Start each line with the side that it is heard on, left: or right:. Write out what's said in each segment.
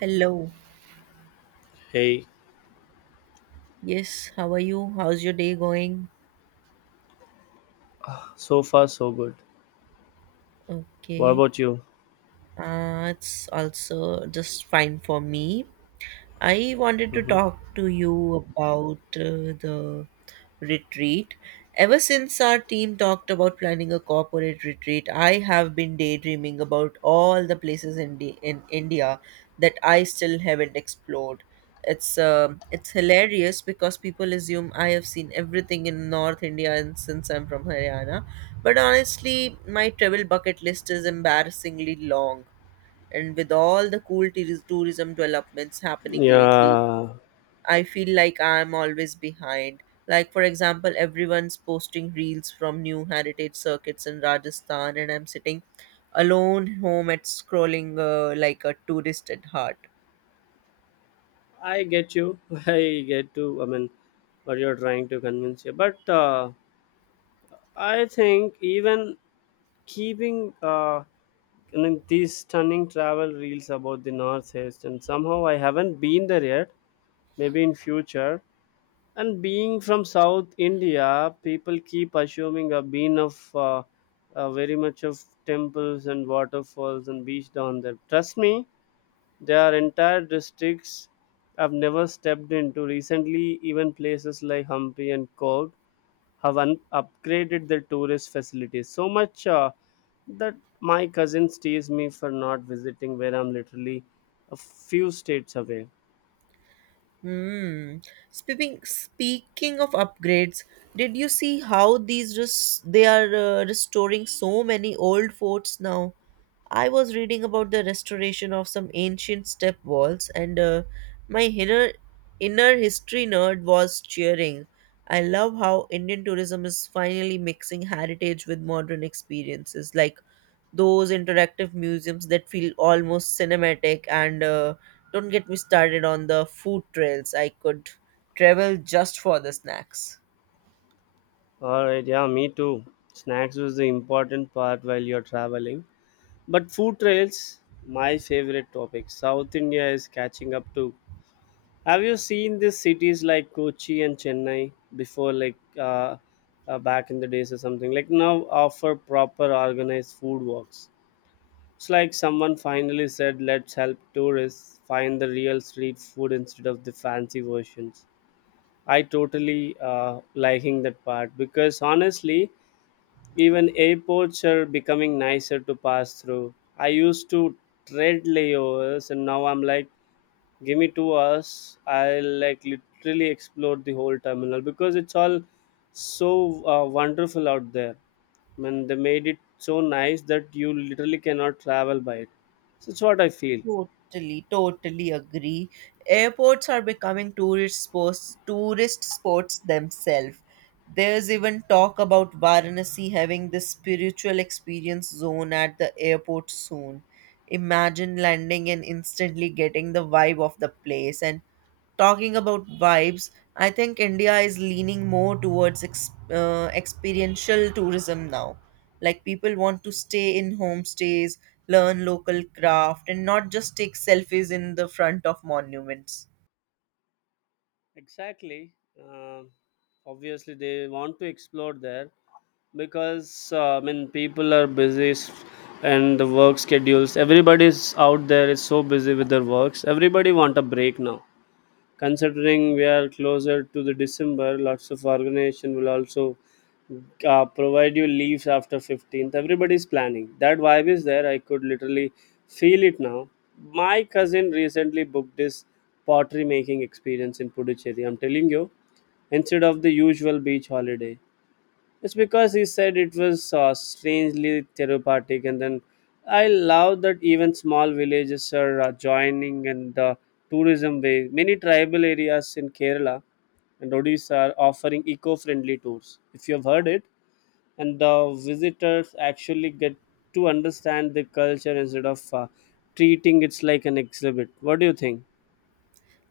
right: Hello.
left: Hey,
right: Yes, how are you? How's your day going?
left: so far so good. What
right: Okay.
left: about you?
right: It's also just fine for me. I wanted to
left: hmm
right: talk to you about the retreat. Ever since our team talked about planning a corporate retreat, I have been daydreaming about all the places in India that I still haven't explored. It's hilarious because people assume I have seen everything in North India and since I'm from Haryana, but honestly, my travel bucket list is embarrassingly long, and with all the cool tourism developments happening lately
left: Yeah,
right: I feel like I'm always behind. Like, for example, everyone's posting reels from new heritage circuits in Rajasthan, and I'm sitting alone home at scrolling like a tourist at heart.
left: I get you. I get to. I mean, what you're trying to convince you, but I think even keeping I mean, these stunning travel reels about the North East, and somehow I haven't been there yet. Maybe in future. And being from South India, people keep assuming I've been of very much of temples and waterfalls and beach down there. Trust me, there are entire districts I've never stepped into. Recently, even places like Hampi and Cork have upgraded their tourist facilities so much that my cousins tease me for not visiting where I'm literally a few states away.
right: Hmm. Speaking of upgrades, did you see how they are restoring so many old forts now? I was reading about the restoration of some ancient step walls, and my inner history nerd was cheering. I love how Indian tourism is finally mixing heritage with modern experiences. Like those interactive museums that feel almost cinematic, and don't get me started on the food trails. I could travel just for the snacks.
left: Alright, yeah, me too. Snacks was the important part while you're traveling. But food trails, my favorite topic. South India is catching up to. Have you seen these cities like Kochi and Chennai before, like back in the days or something? Like now offer proper organized food walks. It's like someone finally said, let's help tourists find the real street food instead of the fancy versions. I totally liking that part because honestly, even airports are becoming nicer to pass through. I used to tread layovers and now I'm like give me 2 hours, I'll like literally explore the whole terminal because it's all so wonderful out there. I mean they made it so nice that you literally cannot travel by it, so it's what I feel
right: Totally agree. Airports are becoming tourist sports themselves. There's even talk about Varanasi having this spiritual experience zone at the airport soon. Imagine landing and instantly getting the vibe of the place. And talking about vibes, I think India is leaning more towards experiential tourism now. Like, people want to stay in homestays, learn local craft, and not just take selfies in the front of monuments.
left: exactly. Um Obviously they want to explore there because I mean people are busy, and the work schedules everybody's out there is so busy with their works, everybody want a break now. Considering we are closer to the December, lots of organization will also provide you leaves after 15th. Everybody's planning. That vibe is there. I could literally feel it now. My cousin recently booked this pottery making experience in Puducherry. I'm telling you, instead of the usual beach holiday. It's because he said it was strangely therapeutic, and then I love that even small villages are joining in the tourism way. Many tribal areas in Kerala and Odisha are offering eco-friendly tours. If you have heard it, and the visitors actually get to understand the culture instead of treating it like an exhibit. What do you think?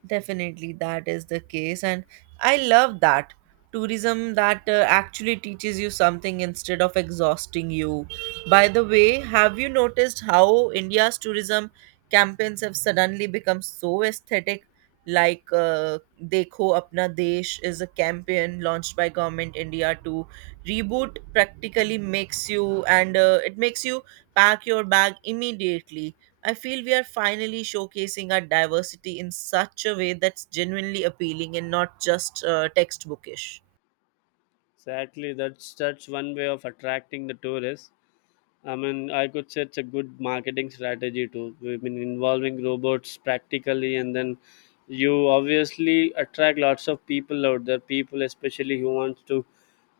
right: Definitely, that is the case, and I love that tourism that actually teaches you something instead of exhausting you. By the way, have you noticed how India's tourism campaigns have suddenly become so aesthetic? Like "Dekho Apna Desh" is a campaign launched by Government India to reboot. Practically makes you, and it makes you pack your bag immediately. I feel we are finally showcasing our diversity in such a way that's genuinely appealing and not just textbookish.
left: Exactly, that's one way of attracting the tourists. I mean, I could say it's a good marketing strategy too. I mean, involving robots practically, and then you obviously attract lots of people out there. People, especially who wants to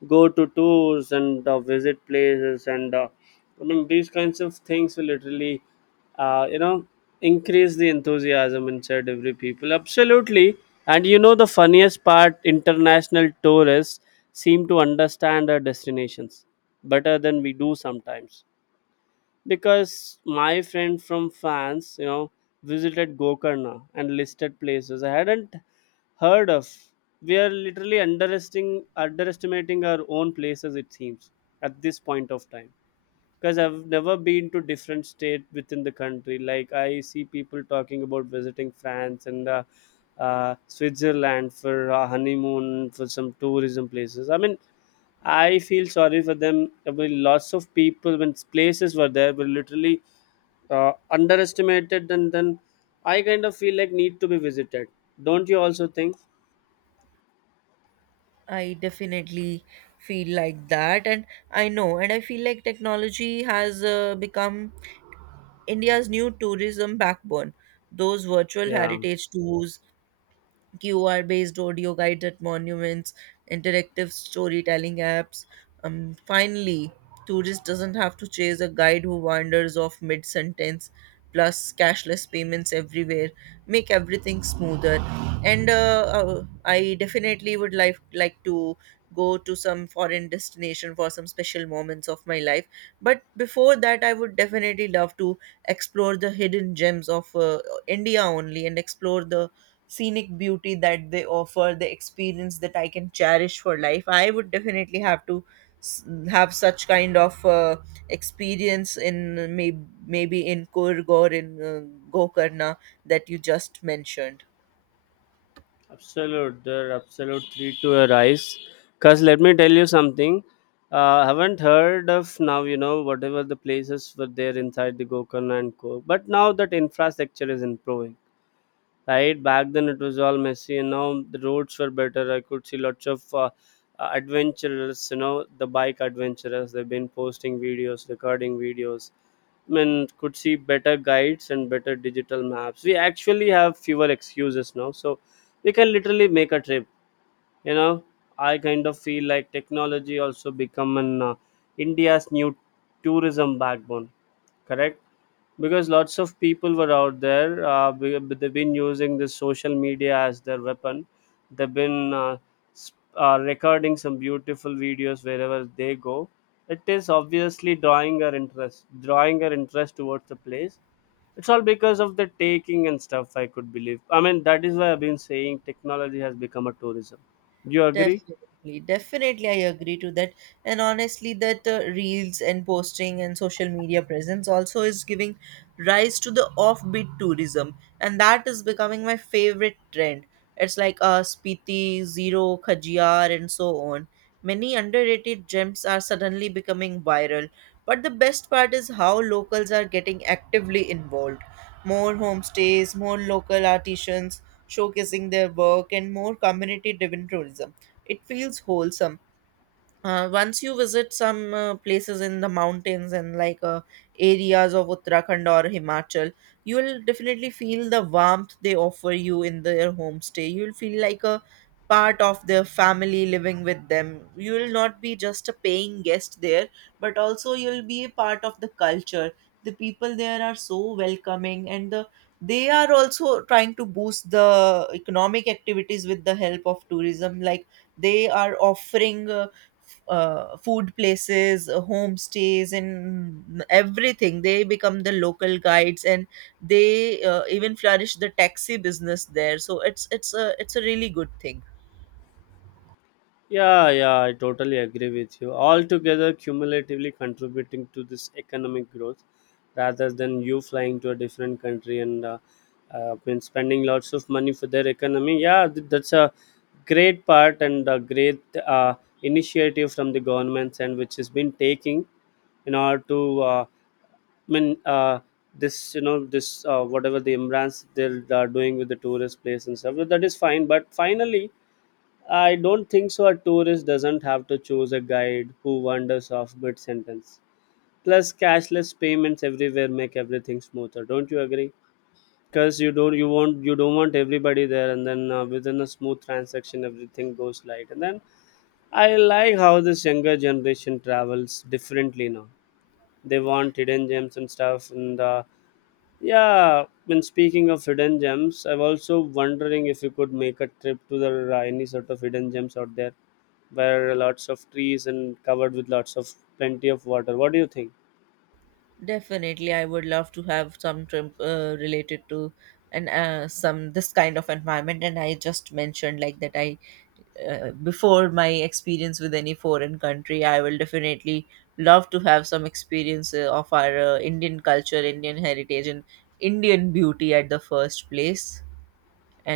left: go to tours and visit places, and I mean, these kinds of things will literally, uh, you know, increase the enthusiasm inside every people. Absolutely, and you know, the funniest part: international tourists seem to understand our destinations better than we do sometimes because my friend from France, you know, visited Gokarna and listed places I hadn't heard of. We are literally underestimating our own places. It seems at this point of time because I've never been to different state within the country. Like I see people talking about visiting France and Switzerland for honeymoon for some tourism places. I mean, I feel sorry for them. I mean, lots of people when places were there were literally underestimated, and then I kind of feel like need to be visited. Don't you also think?
right: I definitely feel like that, and I know, and I feel like technology has become India's new tourism backbone. Those virtual
left: Yeah.
right: heritage tours, QR based audio guides at monuments, interactive storytelling apps. Finally, tourist doesn't have to chase a guide who wanders off mid sentence. Plus, cashless payments everywhere make everything smoother. And I definitely would like to go to some foreign destination for some special moments of my life. But before that, I would definitely love to explore the hidden gems of India only and explore the scenic beauty that they offer, the experience that I can cherish for life. I would definitely have to have such kind of experience in maybe in Kurg or in Gokarna that you just mentioned.
left: Absolute, there. Are absolute three to a rise. Cause let me tell you something. Haven't heard of now. You know, whatever the places were there inside the Gokarna and Co. But now that infrastructure is improving. Right back then it was all messy and now the roads were better, I could see lots of adventurers, you know, the bike adventurers, they've been posting videos, recording videos. I mean, could see better guides and better digital maps, we actually have fewer excuses now, so we can literally make a trip, you know. I kind of feel like technology also become an india's new tourism backbone, correct, because lots of people were out there but they've been using this social media as their weapon. They've been recording some beautiful videos wherever they go. It is obviously drawing our interest towards the place. It's all because of the taking and stuff, I could believe. I mean, that is why I've been saying technology has become a tourism. Do you agree?
right: Definitely, definitely, I agree to that. And honestly, that reels and posting and social media presence also is giving rise to the offbeat tourism, and that is becoming my favorite trend. It's like Spiti, Zero, Khajiar, and so on. Many underrated gems are suddenly becoming viral, but the best part is how locals are getting actively involved. More homestays, more local artisans showcasing their work, and more community driven tourism. It feels wholesome. Once you visit some places in the mountains and like areas of Uttarakhand or Himachal, you will definitely feel the warmth they offer you in their homestay. You will feel like a part of their family living with them. You will not be just a paying guest there, but also you will be a part of the culture. The people there are so welcoming, and they are also trying to boost the economic activities with the help of tourism. Like, they are offering food places, homestays, and everything. They become the local guides, and they even flourish the taxi business there. So it's a really good thing.
left: Yeah, yeah, I totally agree with you. Altogether, cumulatively contributing to this economic growth rather than you flying to a different country and been spending lots of money for their economy. Yeah, that's a great part and a great initiative from the government's, and which has been taking in order to I mean this, you know, this whatever the imbrance they're doing with the tourist place and stuff, that is fine, but finally I don't think so. A tourist doesn't have to choose a guide who wanders off mid sentence. Plus, cashless payments everywhere make everything smoother. Don't you agree? Because you don't, you want, you don't want everybody there, and then within a smooth transaction, everything goes light. And then I like how this younger generation travels differently now. They want hidden gems and stuff, and yeah, when speaking of hidden gems, I'm also wondering if you could make a trip to the any sort of hidden gems out there, where lots of trees and covered with lots of plenty of water. What do you think?
right: Definitely, I would love to have some trim related to, and some this kind of environment. And I just mentioned like that I before my experience with any foreign country, I will definitely love to have some experience of our Indian culture, Indian heritage, and Indian beauty at the first place,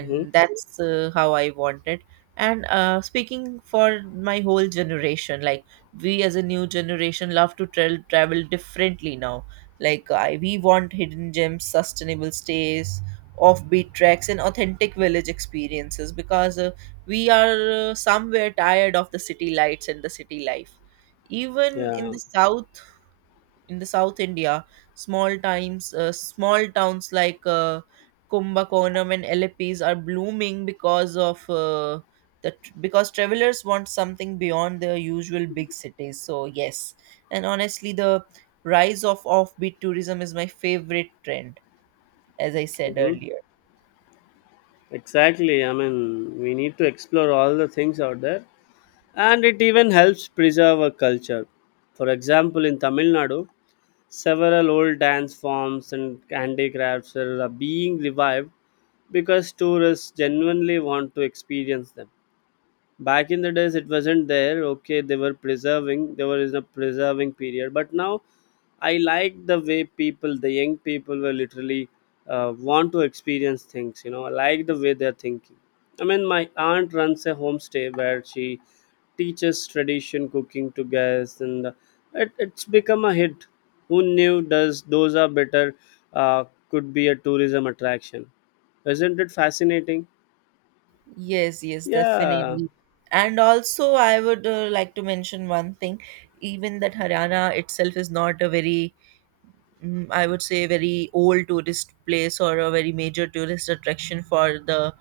left: Mm-hmm.
right: that's how I want it. And speaking for my whole generation, like we as a new generation love to travel differently now. Like we want hidden gems, sustainable stays, offbeat tracks, and authentic village experiences, because we are somewhere tired of the city lights and the city life. Even in
left: Yeah.
right: the south, in the South India, small towns like Kumbakonam and Ellipes are blooming because of the because travelers want something beyond their usual big cities. So yes, and honestly, the rise of offbeat tourism is my favorite trend, as I said
left: Mm-hmm.
right: earlier.
left: Exactly. I mean, we need to explore all the things out there, and it even helps preserve a culture. For example, in Tamil Nadu, several old dance forms and handicrafts are being revived because tourists genuinely want to experience them. Back in the days it wasn't there, okay, they were preserving, there was a preserving period, but now I like the way people, the young people were literally want to experience things, you know, I like the way they're thinking. I mean my aunt runs a homestay where she teaches tradition cooking to guests, and it's become a hit. Who knew does those are better uh, could be a tourism attraction. Isn't it fascinating?
right: Yes, yes,
left: Yeah,
right: definitely. And also, I would like to mention one thing, even that Haryana itself is not a very I would say, very old tourist place or a very major tourist attraction for the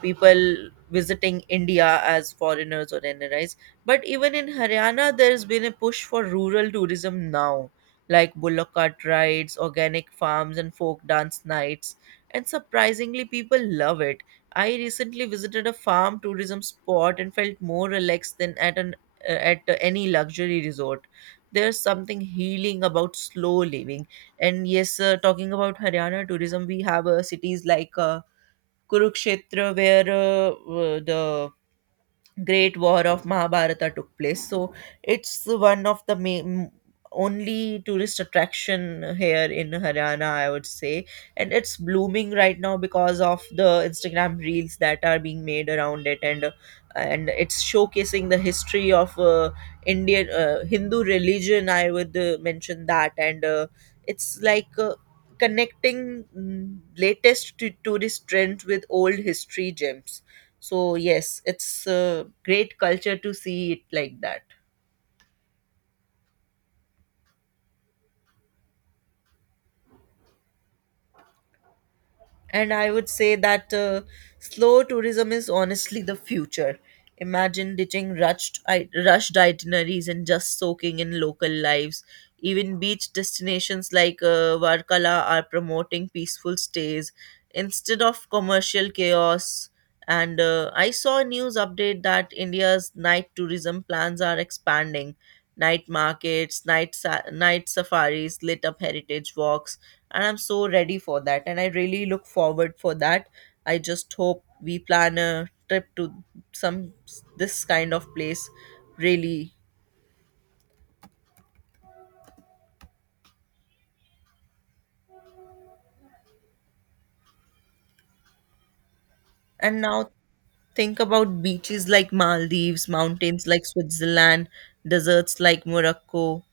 right: people visiting India as foreigners or NRIs. But even in Haryana, there's been a push for rural tourism now, like bullock cart rides, organic farms, and folk dance nights. And surprisingly, people love it. I recently visited a farm tourism spot and felt more relaxed than at an at any luxury resort. There's something healing about slow living. And yes, talking about Haryana tourism, we have cities like Kurukshetra, where the great war of Mahabharata took place. So it's one of the main only tourist attraction here in Haryana, I would say, and it's blooming right now because of the Instagram reels that are being made around it, and it's showcasing the history of Indian Hindu religion. I would mention that, and it's like. Connecting latest tourist trends with old history gems. So yes, it's a great culture to see it like that. And I would say that slow tourism is honestly the future. Imagine ditching rushed itineraries and just soaking in local lives. Even beach destinations like Varkala are promoting peaceful stays instead of commercial chaos. And I saw a news update that India's night tourism plans are expanding. Night markets, night safaris, lit up heritage walks, and I'm so ready for that. And I really look forward for that. I just hope we plan a trip to some this kind of place, really. And now think about beaches like Maldives, mountains like Switzerland, deserts like Morocco.